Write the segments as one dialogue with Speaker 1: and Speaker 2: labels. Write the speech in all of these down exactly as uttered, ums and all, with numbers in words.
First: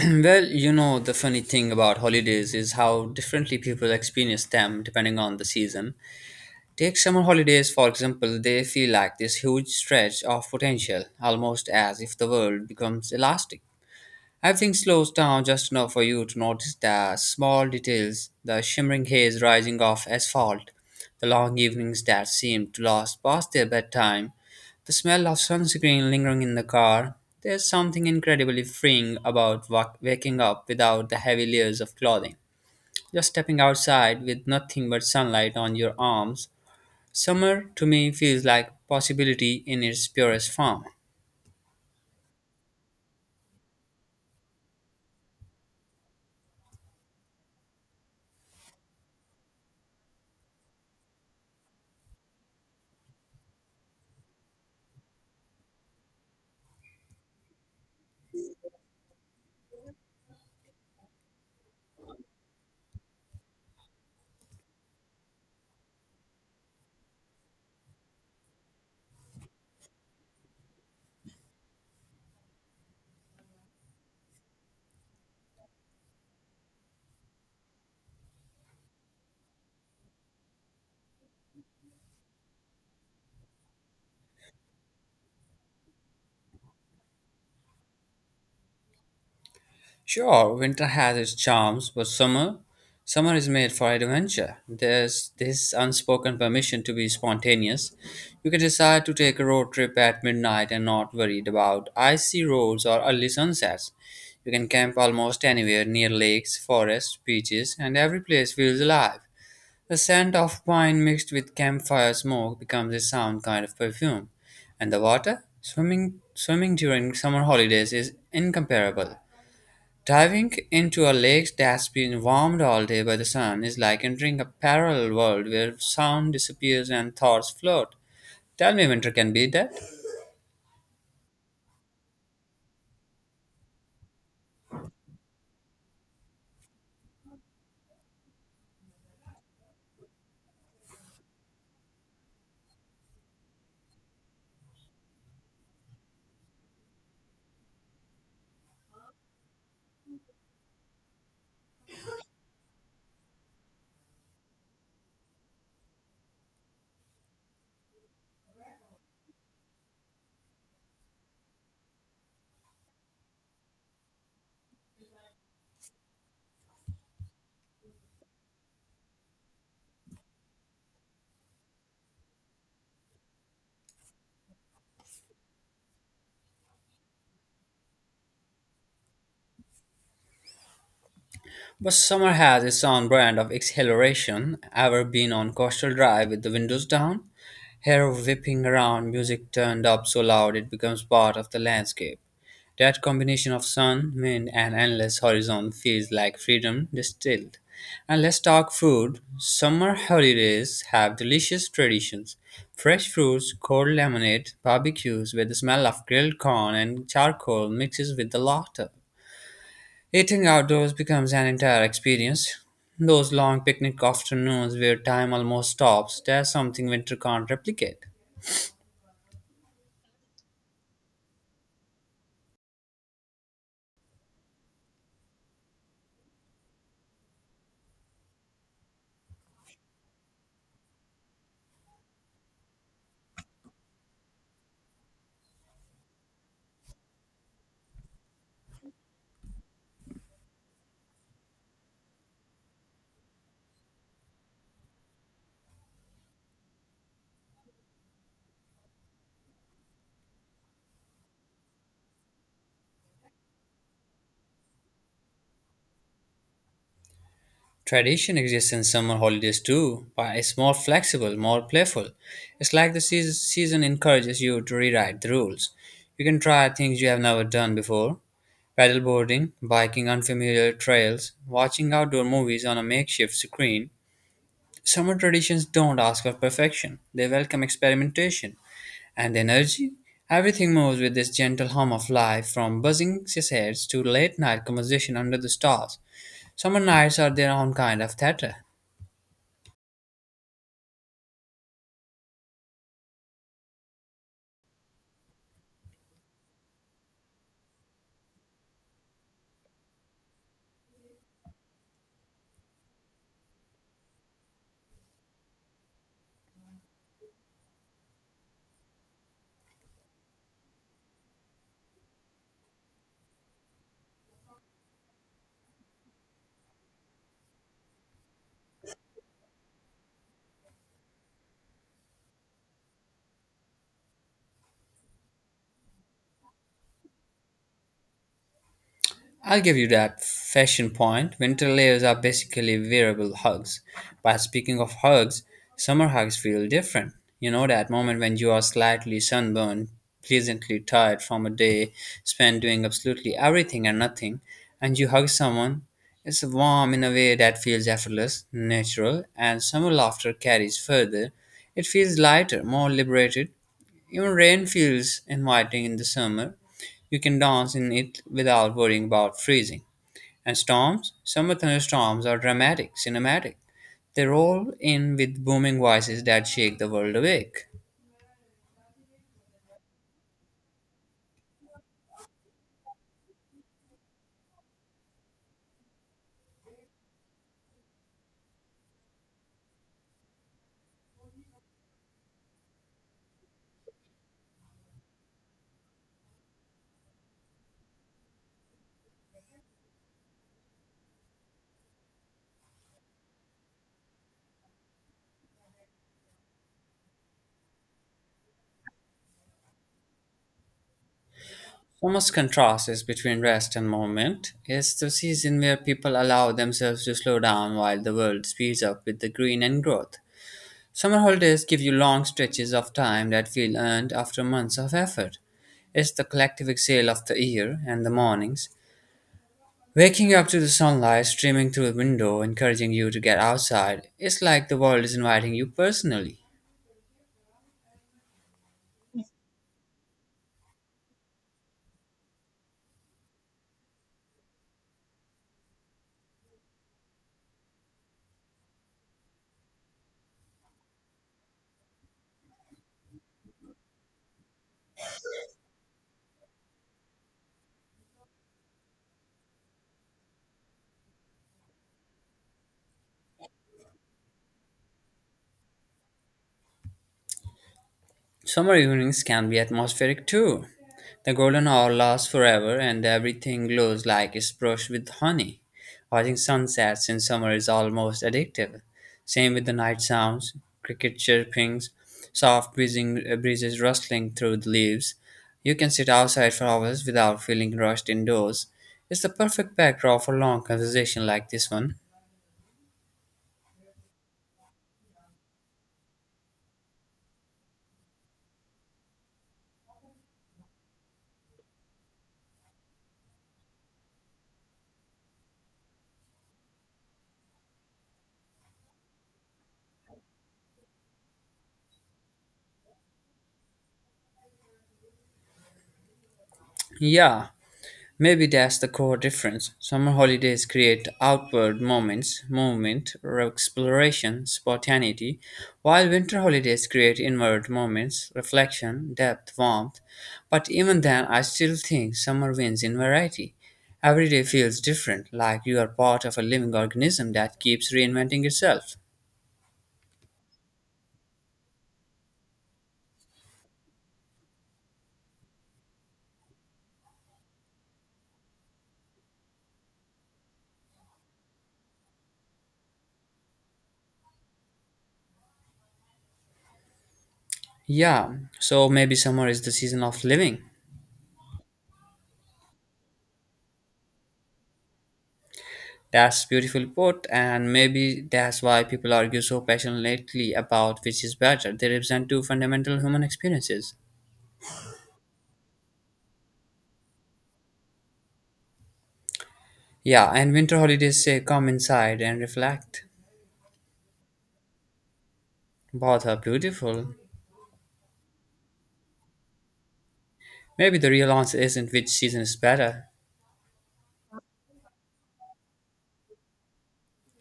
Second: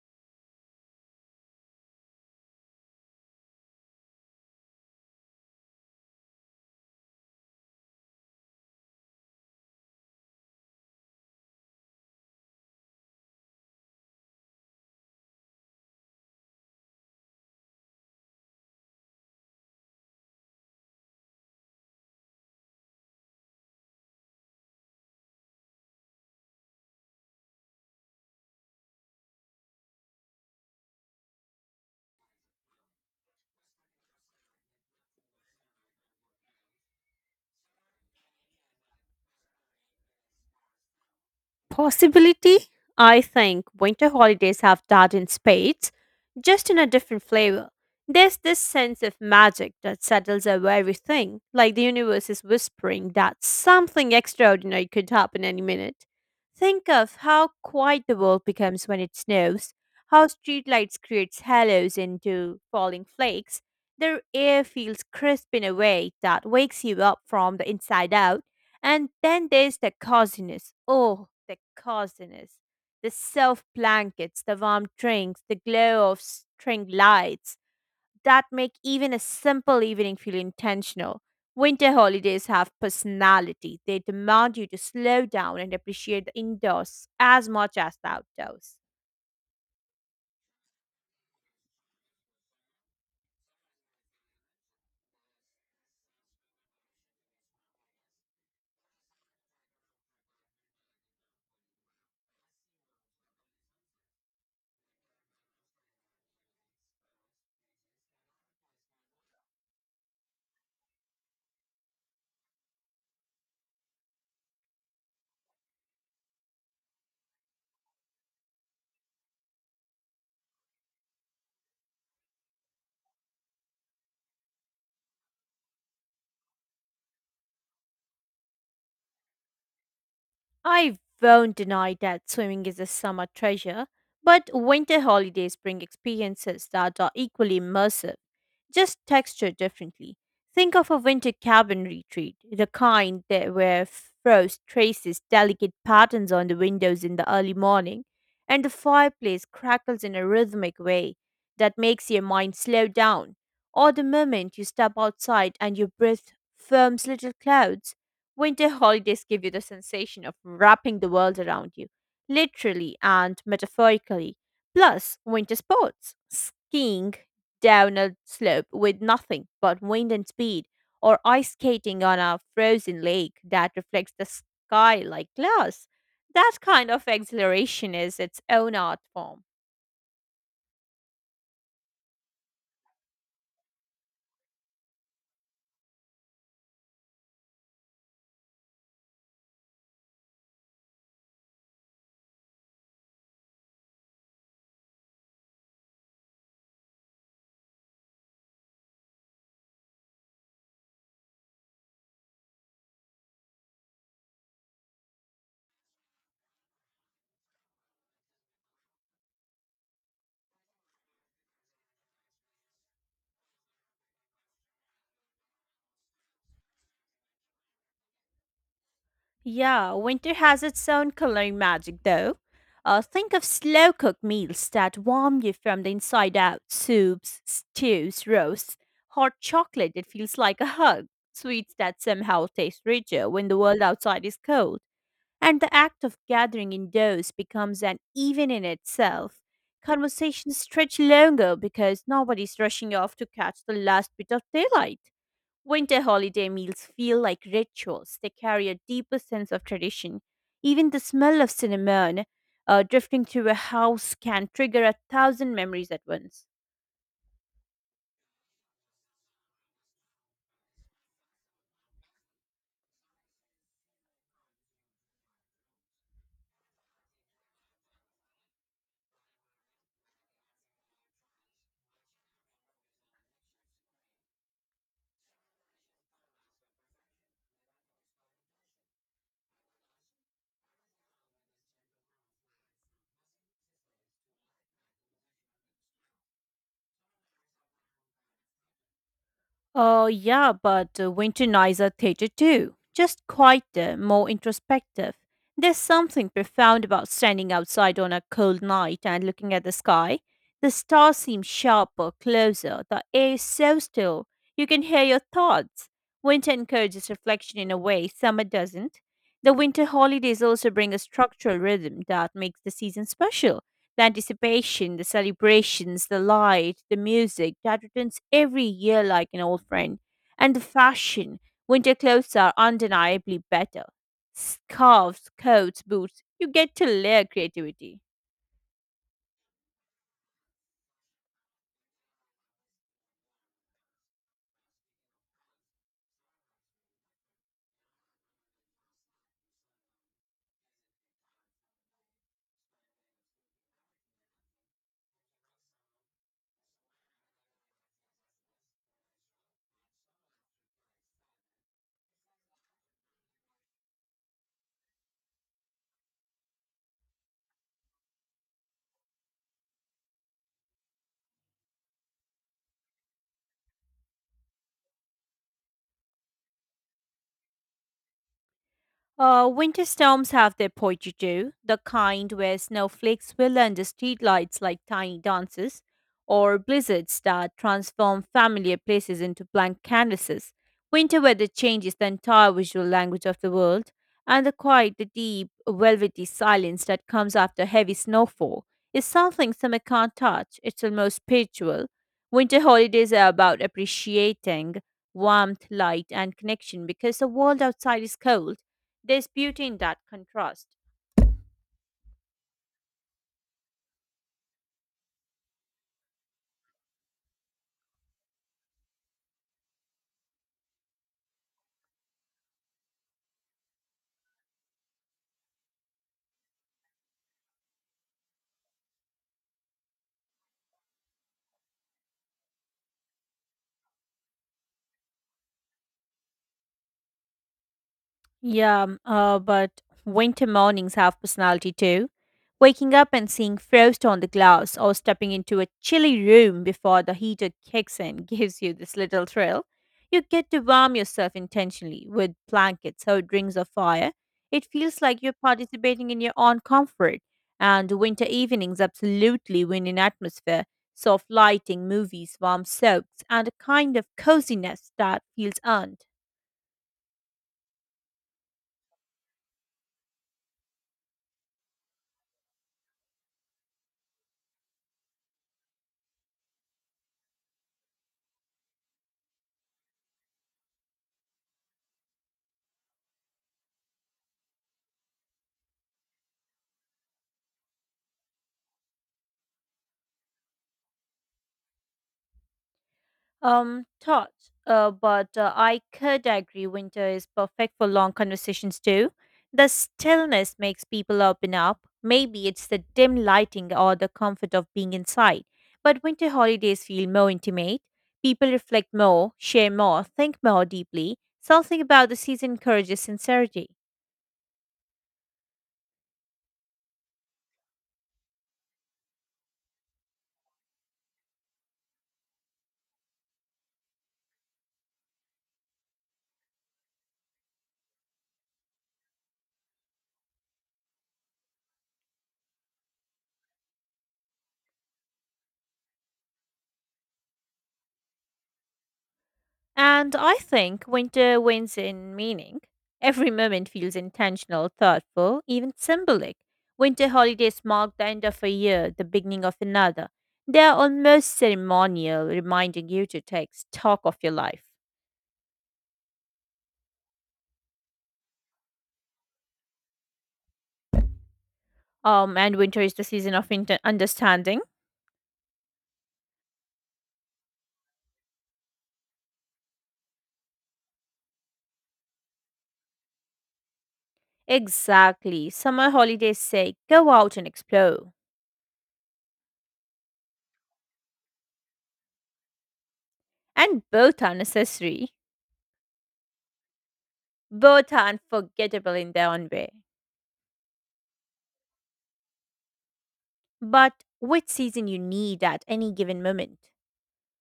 Speaker 1: Well, you know, the funny thing about holidays is how differently people experience them depending on the season. Take summer holidays, for example, they feel like this huge stretch of potential, almost as if the world becomes elastic. Everything slows down just enough for you to notice the small details the shimmering haze rising off asphalt, the long evenings that seem to last past their bedtime, the smell of sunscreen lingering in the car. There's something incredibly freeing about wa- waking up without the heavy layers of clothing, just stepping outside with nothing but sunlight on your arms. Summer to me feels like possibility in its purest form.
Speaker 2: Possibility? I think winter holidays have that in spades, just in a different flavor. There's this sense of magic that settles over everything, like the universe is whispering that something extraordinary could happen any minute. Think of how quiet the world becomes when it snows, how streetlights creates halos into falling flakes. The air feels crisp in a way that wakes you up from the inside out, and then there's the coziness. Oh, the coziness. The self blankets, the warm drinks, the glow of string lights that make even a simple evening feel intentional. Winter holidays have personality. They demand you to slow down and appreciate the indoors as much as the outdoors.
Speaker 1: Sure, winter has its charms, but summer, summer is made for adventure. There's this unspoken permission to be spontaneous. You can decide to take a road trip at midnight and not worried about icy roads or early sunsets. You can camp almost anywhere near lakes, forests, beaches, and every place feels alive. The scent of pine mixed with campfire smoke becomes a sound kind of perfume. And the water? Swimming swimming during summer holidays is incomparable. Diving into a lake that's been warmed all day by the sun is like entering a parallel world where sound disappears and thoughts float. Tell me winter can beat that.
Speaker 2: I won't deny that swimming is a summer treasure, but winter holidays bring experiences that are equally immersive, just textured differently. Think of a winter cabin retreat, the kind that where frost traces delicate patterns on the windows in the early morning, and the fireplace crackles in a rhythmic way that makes your mind slow down. Or the moment you step outside and your breath firms little clouds. Winter holidays give you the sensation of wrapping the world around you, literally and metaphorically. Plus, winter sports, skiing down a slope with nothing but wind and speed, or ice skating on a frozen lake that reflects the sky like glass. That kind of exhilaration is its own art form.
Speaker 1: But summer has its own brand of exhilaration. Ever been on coastal drive with the windows down? Hair whipping around, music turned up so loud it becomes part of the landscape. That combination of sun, wind, and endless horizon feels like freedom distilled. And let's talk food. Summer holidays have delicious traditions. Fresh fruits, cold lemonade, barbecues with the smell of grilled corn and charcoal mixes with the laughter. Eating outdoors becomes an entire experience. Those long picnic afternoons where time almost stops, there's something winter can't replicate.
Speaker 2: Yeah, winter has its own coloring magic, though. Uh, think of slow cooked meals that warm you from the inside out, soups, stews, roasts, hot chocolate that feels like a hug, sweets that somehow taste richer when the world outside is cold. And the act of gathering indoors becomes an event in itself. Conversations stretch longer because nobody's rushing off to catch the last bit of daylight. Winter holiday meals feel like rituals. They carry a deeper sense of tradition. Even the smell of cinnamon uh, drifting through a house can trigger a thousand memories at once.
Speaker 1: Tradition exists in summer holidays too, but it's more flexible, more playful. It's like the seas- season encourages you to rewrite the rules. You can try things you have never done before paddleboarding, biking unfamiliar trails, watching outdoor movies on a makeshift screen. Summer traditions don't ask for perfection, they welcome experimentation and energy. Everything moves with this gentle hum of life from buzzing cicadas to late night conversation under the stars. Summer nights are their own kind of theater.
Speaker 2: Oh, yeah, but uh, winter nights are theater too. Just quieter, more introspective. There's something profound about standing outside on a cold night and looking at the sky. The stars seem sharper, closer. The air is so still. You can hear your thoughts. Winter encourages reflection in a way summer doesn't. The winter holidays also bring a structural rhythm that makes the season special, the anticipation, the celebrations, the light, the music that returns every year like an old friend. And the fashion. Winter clothes are undeniably better. Scarves, coats, boots. You get to layer creativity.
Speaker 1: I'll give you that fashion point. Winter layers are basically wearable hugs. But speaking of hugs, summer hugs feel different. You know, that moment when you are slightly sunburned, pleasantly tired from a day spent doing absolutely everything and nothing, and you hug someone. It's warm in a way that feels effortless, natural, and summer laughter carries further. It feels lighter, more liberated, even rain feels inviting in the summer. You can dance in it without worrying about freezing. And storms? Summer thunderstorms are dramatic, cinematic. They roll in with booming voices that shake the world awake.
Speaker 2: Uh, winter storms have their poetry too, the kind where snowflakes will under streetlights like tiny dances, or blizzards that transform familiar places into blank canvases. Winter weather changes the entire visual language of the world, and the quiet, the deep, velvety silence that comes after heavy snowfall is something summer can't touch. It's almost spiritual. Winter holidays are about appreciating warmth, light, and connection because the world outside is cold, there's beauty in that contrast.
Speaker 1: Summer's contrast is between rest and movement. It's the season where people allow themselves to slow down while the world speeds up with the green and growth. Summer holidays give you long stretches of time that feel earned after months of effort. It's the collective exhale of the year and the mornings waking up to the sunlight streaming through the window, encouraging you to get outside, it's like the world is inviting you personally.
Speaker 2: Yeah, m- uh, but winter mornings have personality too. Waking up and seeing frost on the glass or stepping into a chilly room before the heater kicks in gives you this little thrill. You get to warm yourself intentionally with blankets or rings of fire. It feels like you're participating in your own comfort. And winter evenings absolutely win in atmosphere, soft lighting, movies, warm soaks, and a kind of coziness that feels earned.
Speaker 1: Summer evenings can be atmospheric too. The golden hour lasts forever, and everything glows like it's brushed with honey. Watching sunsets in summer is almost addictive. Same with the night sounds, cricket chirpings, soft breezing, uh, breezes rustling through the leaves. You can sit outside for hours without feeling rushed indoors. It's the perfect backdrop for long conversation like this one.
Speaker 2: Um thought. Uh, but uh, I could agree winter is perfect for long conversations too. The stillness makes people open up. Maybe it's the dim lighting or the comfort of being inside, but winter holidays feel more intimate. People reflect more, share more, think more deeply. Something about the season encourages sincerity.
Speaker 1: Yeah, maybe that's the core difference. Summer holidays create outward moments, movement, or exploration, spontaneity, while winter holidays create inward moments, reflection, depth, warmth. But even then, I still think summer wins in variety. Every day feels different, like you are part of a living organism that keeps reinventing itself.
Speaker 2: And I think winter wins in meaning. Every moment feels intentional, thoughtful, even symbolic. Winter holidays mark the end of a year, the beginning of another. They are almost ceremonial, reminding you to take stock of your life.
Speaker 1: Yeah, so maybe summer is the season of living.
Speaker 2: Um, and winter is the season of inter- understanding.
Speaker 1: That's beautiful put, and maybe that's why people argue so passionately about which is better. They represent two fundamental human experiences.
Speaker 2: Exactly. Summer holidays say go out and explore.
Speaker 1: Yeah, and winter holidays say come inside and reflect.
Speaker 2: And both are necessary.
Speaker 1: Both are beautiful.
Speaker 2: Both are unforgettable in their own way.
Speaker 1: Maybe the real answer isn't which season is better.
Speaker 2: But which season you need at any given moment?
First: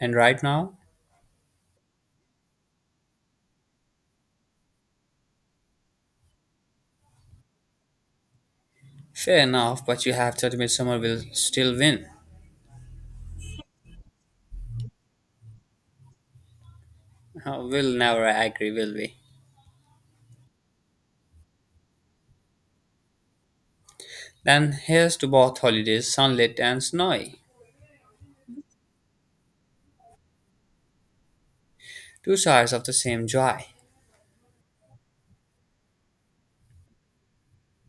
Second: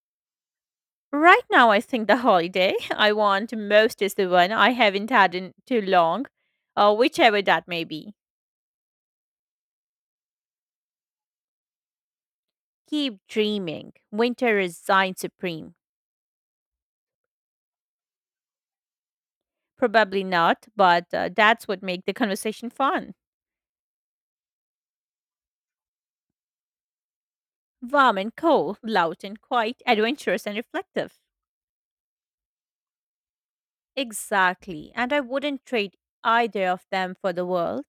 Speaker 1: And right now?
Speaker 2: Right now, I think the holiday I want most is the one I haven't had in too long, uh, whichever that may be.
Speaker 1: Fair enough, but you have to admit summer will still win.
Speaker 2: Keep dreaming. Winter reigns supreme.
Speaker 1: Uh, We'll never agree, will we?
Speaker 2: Probably not, but uh, that's what makes the conversation fun.
Speaker 1: Then here's to both holidays, sunlit and snowy.
Speaker 2: Warm and cold, loud and quiet, adventurous and reflective.
Speaker 1: Two sides of the same joy.
Speaker 2: Exactly, and I wouldn't trade either of them for the world.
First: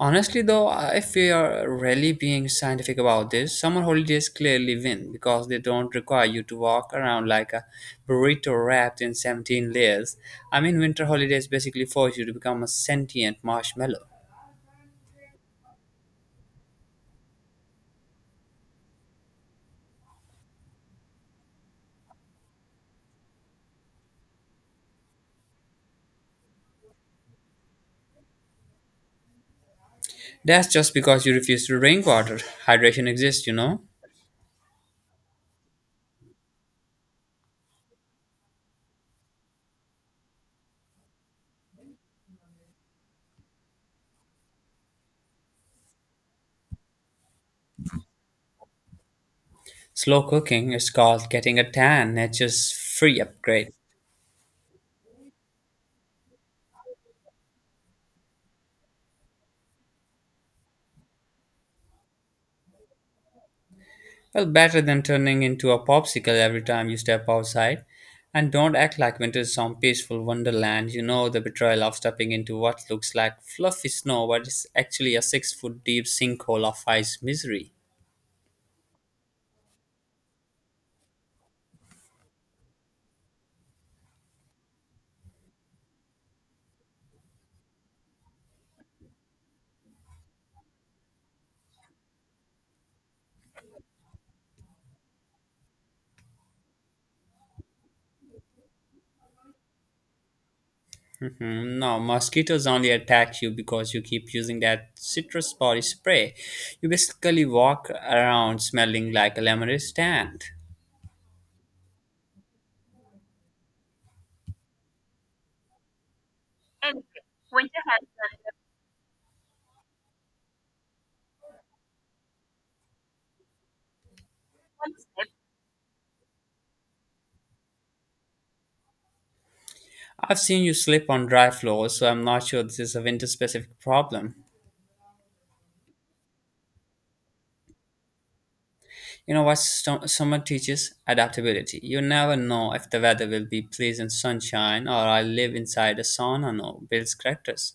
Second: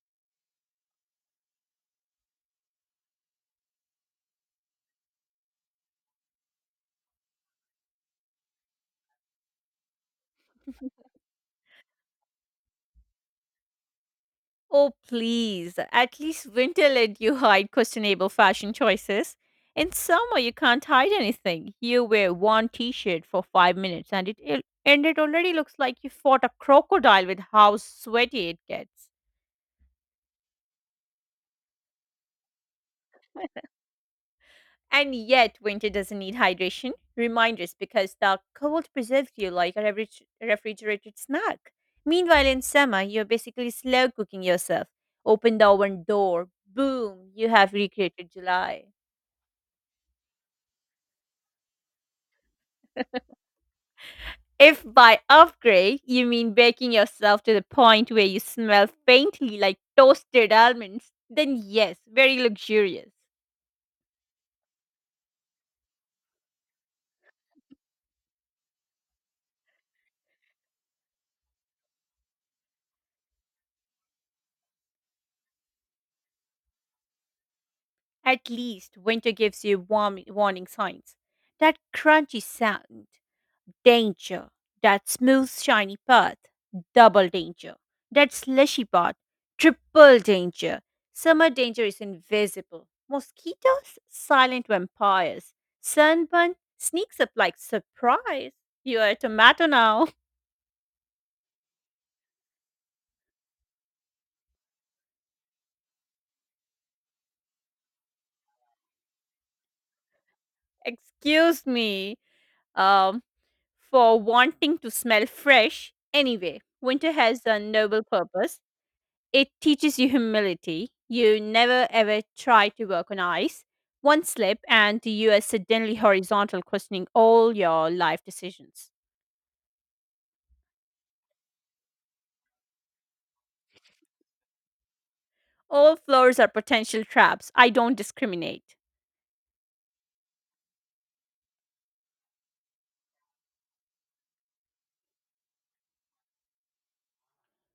Speaker 1: Honestly, though, if we are really being scientific about this, summer holidays clearly win because they don't require you to walk around like a burrito wrapped in seventeen layers. I mean, winter holidays basically force you to become a sentient marshmallow.
Speaker 2: Oh, please. At least winter let you hide questionable fashion choices. In summer, you can't hide anything. You wear one t shirt for five minutes and it, it and it already looks like you fought a crocodile with how sweaty it gets.
Speaker 1: That's just because you refuse to drink water. Hydration exists, you know?
Speaker 2: And yet, winter doesn't need hydration reminders because the cold preserves you like a refri- refrigerated snack. Meanwhile, in summer, you're basically slow cooking yourself. Open the oven door, boom, you have recreated July.
Speaker 1: Slow cooking is called getting a tan, nature's free upgrade.
Speaker 2: If by upgrade you mean baking yourself to the point where you smell faintly like toasted almonds, then yes, very luxurious.
Speaker 1: Well, better than turning into a popsicle every time you step outside. And don't act like winter is some peaceful wonderland. You know the betrayal of stepping into what looks like fluffy snow, but it's actually a six foot deep sinkhole of ice misery.
Speaker 2: At least winter gives you warm warning signs. That crunchy sound. Danger. That smooth, shiny path. Double danger. That slushy path. Triple danger. Summer danger is invisible. Mosquitoes, silent vampires. Sunburn sneaks up like surprise. You are a tomato now.
Speaker 1: Mhm. No, mosquitoes only attack you because you keep using that citrus body spray. You basically walk around smelling like a lemonade stand.
Speaker 2: Excuse me. Um, for wanting to smell fresh. Anyway, winter has a noble purpose. It teaches you humility. You never ever try to work on ice. One slip, and you are suddenly horizontal, questioning all your life decisions.
Speaker 1: I've seen you slip on dry floors, so I'm not sure this is a winter specific problem.
Speaker 2: All floors are potential traps. I don't discriminate.
Speaker 1: You know what sto- summer teaches? Adaptability. You never know if the weather will be pleasant sunshine or I live inside a sauna no builds characters.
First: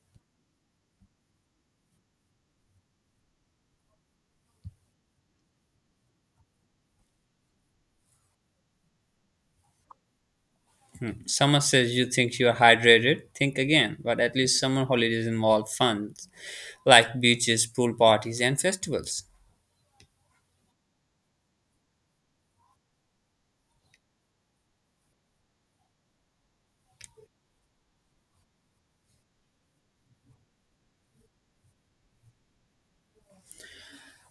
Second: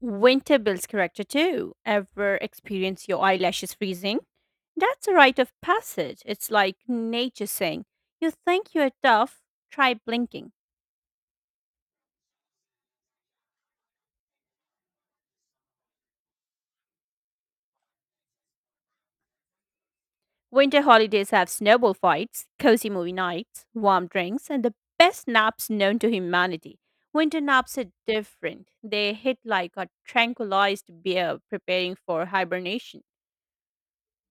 Speaker 2: Winter builds character too. Ever experience your eyelashes freezing? That's a rite of passage. It's like nature saying, you think you're tough? Try blinking.
Speaker 1: Summer says you think you are hydrated, think again. But at least summer holidays involve fun, like beaches, pool parties, and festivals.
Speaker 2: Winter holidays have snowball fights, cozy movie nights, warm drinks, and the best naps known to humanity. Winter naps are different. They hit like a tranquilized bear preparing for hibernation.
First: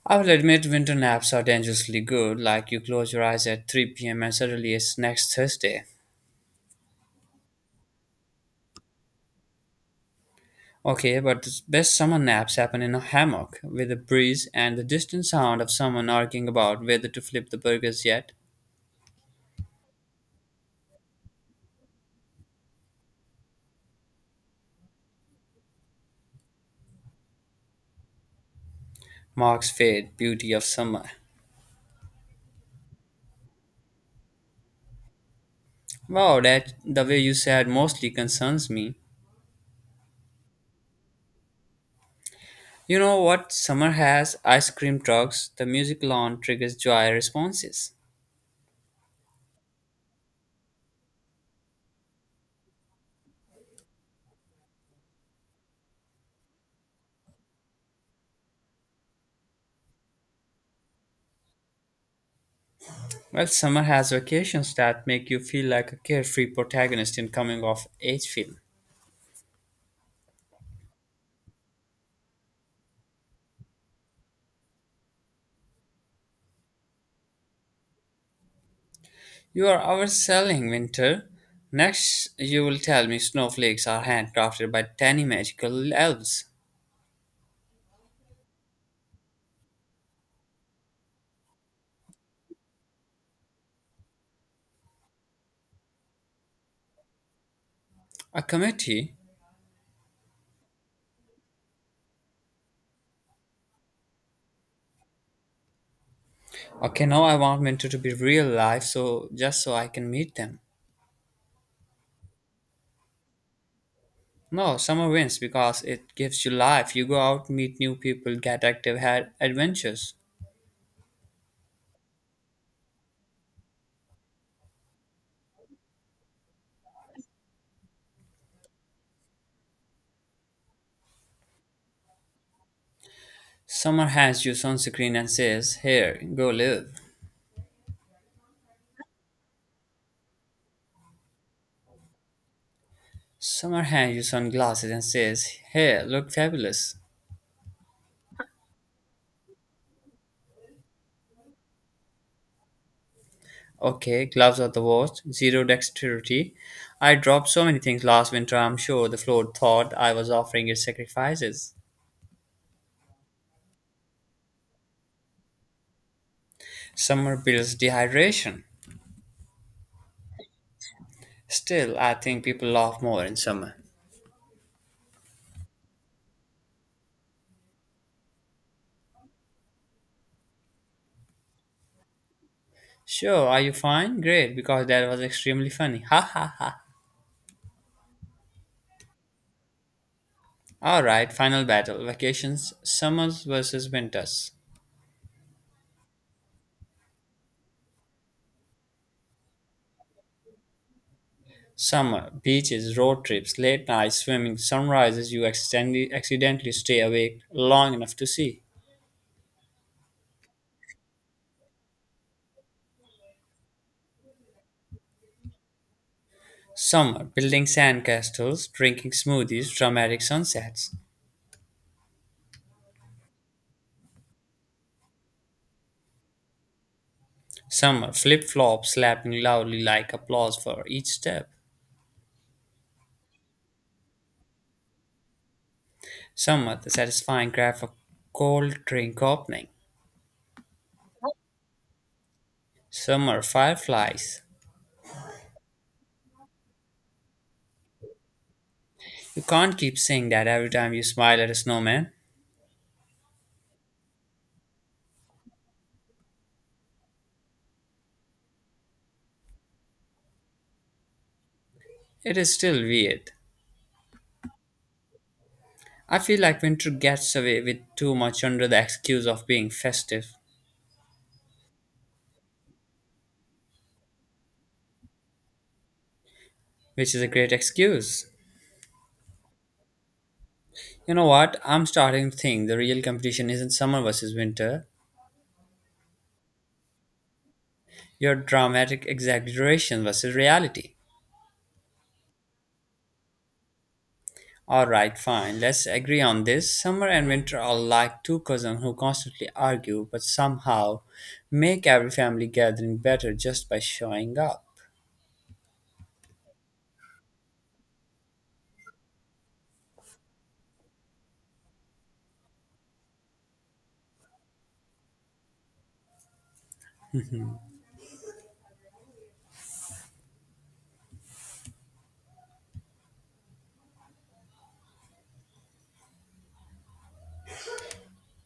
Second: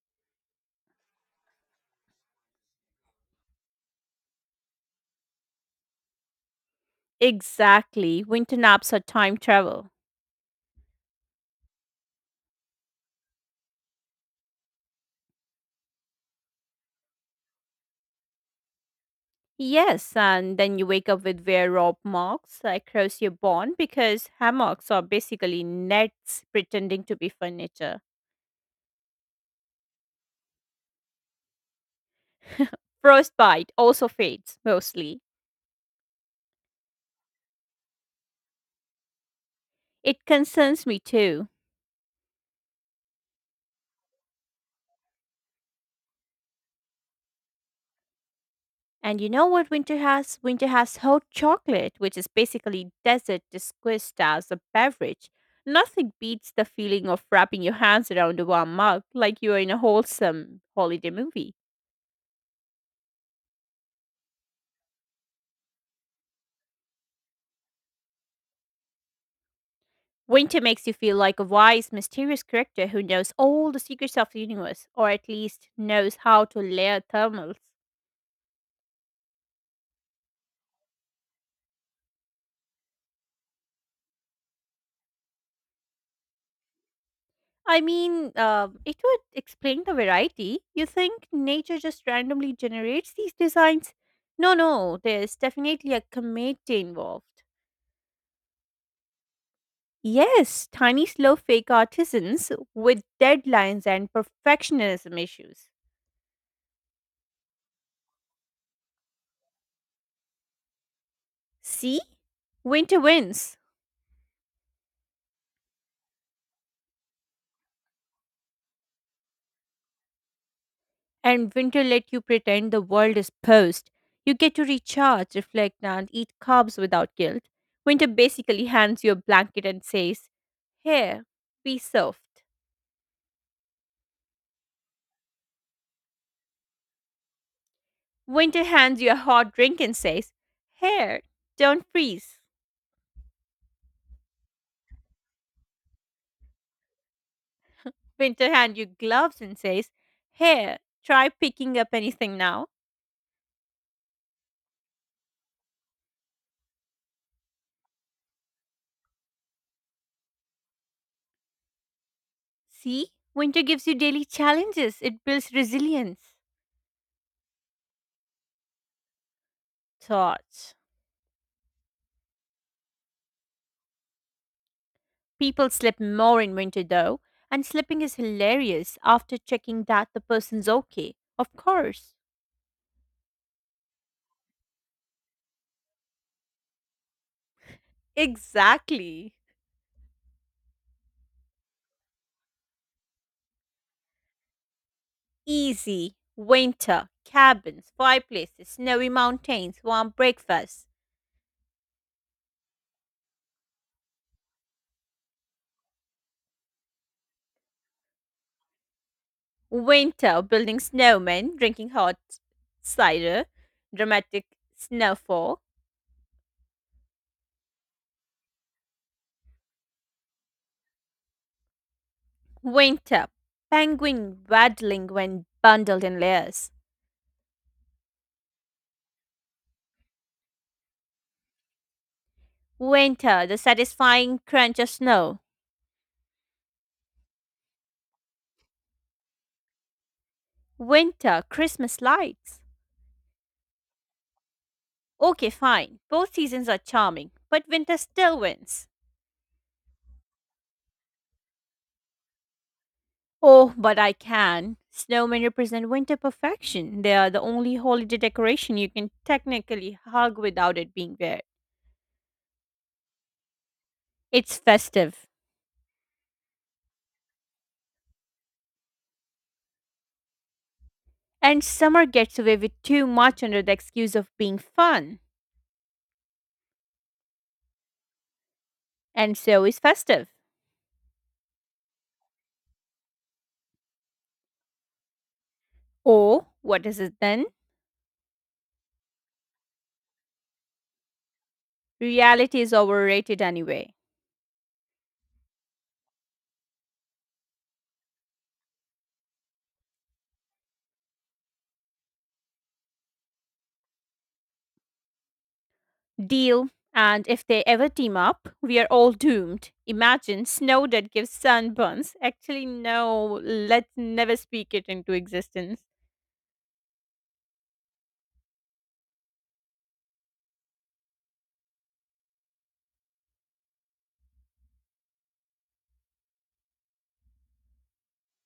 Speaker 1: I will admit winter naps are dangerously good, like you close your eyes at three p m and suddenly it's next Thursday.
Speaker 2: Exactly. Winter naps are time travel.
Speaker 1: Okay, but the best summer naps happen in a hammock with a breeze and the distant sound of someone arguing about whether to flip the burgers yet
Speaker 2: Yes, and then you wake up with wear rope marks across your bone because hammocks are basically nets pretending to be furniture.
Speaker 1: marks fade beauty of summer.
Speaker 2: Frostbite also fades, mostly.
Speaker 1: Wow, that the way you said mostly concerns me.
Speaker 2: It concerns me too.
Speaker 1: You know what summer has? Ice cream trucks, the music lawn triggers joy responses.
Speaker 2: And you know what winter has? Winter has hot chocolate, which is basically desert disguised as a beverage. Nothing beats the feeling of wrapping your hands around a warm mug like you are in a wholesome holiday movie.
Speaker 1: Well, summer has vacations that make you feel like a carefree protagonist in coming of age film.
Speaker 2: Winter makes you feel like a wise, mysterious character who knows all the secrets of the universe, or at least knows how to layer thermals.
Speaker 1: You are overselling winter. Next, you will tell me snowflakes are handcrafted by tiny magical elves.
Speaker 2: I mean, uh, it would explain the variety. You think nature just randomly generates these designs? No, no, there's definitely a committee involved.
Speaker 1: A committee?
Speaker 2: Yes, tiny, slow, fake artisans with deadlines and perfectionism issues.
Speaker 1: Okay, now I want winter to be real life, so just so I can meet them.
Speaker 2: See? Winter wins.
Speaker 1: No, summer wins because it gives you life. You go out, meet new people, get active, have adventures.
Speaker 2: And winter let you pretend the world is posed. You get to recharge, reflect, and eat carbs without guilt. Winter basically hands you a blanket and says, here, be soft.
Speaker 1: Summer hands you sunscreen and says, Here, go live.
Speaker 2: Winter hands you a hot drink and says, here, don't freeze.
Speaker 1: Summer hands you sunglasses and says, Here, look fabulous.
Speaker 2: Winter hands you gloves and says, here, try picking up anything now.
Speaker 1: Okay, gloves are the worst. Zero dexterity. I dropped so many things last winter, I'm sure the floor thought I was offering it sacrifices.
Speaker 2: See? Winter gives you daily challenges. It builds resilience.
Speaker 1: Summer builds dehydration.
Speaker 2: Thoughts.
Speaker 1: Still, I think people laugh more in summer.
Speaker 2: People slip more in winter though, and slipping is hilarious after checking that the person's okay. Of course.
Speaker 1: Sure, are you fine? Great, because that was extremely funny. Ha ha ha.
Speaker 2: Exactly.
Speaker 1: Alright, final battle. Vacations, summers versus winters.
Speaker 2: Easy. Winter. Cabins, fireplaces, snowy mountains, warm breakfasts.
Speaker 1: Summer, beaches, road trips, late nights, swimming, sunrises you accidentally, accidentally stay awake long enough to see.
Speaker 2: Winter, building snowmen, drinking hot cider, dramatic snowfall.
Speaker 1: Some are building sandcastles, drinking smoothies, dramatic sunsets.
Speaker 2: Winter, penguin waddling when bundled in layers.
Speaker 1: Some are flip flops, slapping loudly like applause for each step.
Speaker 2: Winter, the satisfying crunch of snow.
Speaker 1: Some are the satisfying craft of cold drink opening.
Speaker 2: Winter, Christmas lights.
Speaker 1: Some are fireflies.
Speaker 2: Okay, fine. Both seasons are charming, but winter still wins.
Speaker 1: You can't keep saying that every time you smile at a snowman.
Speaker 2: Oh, but I can. Snowmen represent winter perfection. They are the only holiday decoration you can technically hug without it being weird.
Speaker 1: It is still weird.
Speaker 2: It's festive.
Speaker 1: I feel like winter gets away with too much under the excuse of being festive,
Speaker 2: And summer gets away with too much under the excuse of being fun,
Speaker 1: which is a great excuse.
Speaker 2: and so is festive.
Speaker 1: You know what? I'm starting to think the real competition isn't summer versus winter,
Speaker 2: Or, what is it then?
Speaker 1: your dramatic exaggeration versus reality.
Speaker 2: Reality is overrated anyway.
Speaker 1: Alright, fine, let's agree on this. Summer and winter are like two cousins who constantly argue but somehow make every family gathering better just by showing up.
Speaker 2: Deal, and if they ever team up, we are all doomed. Imagine snow that gives sunburns. Actually, no, let's never speak it into existence.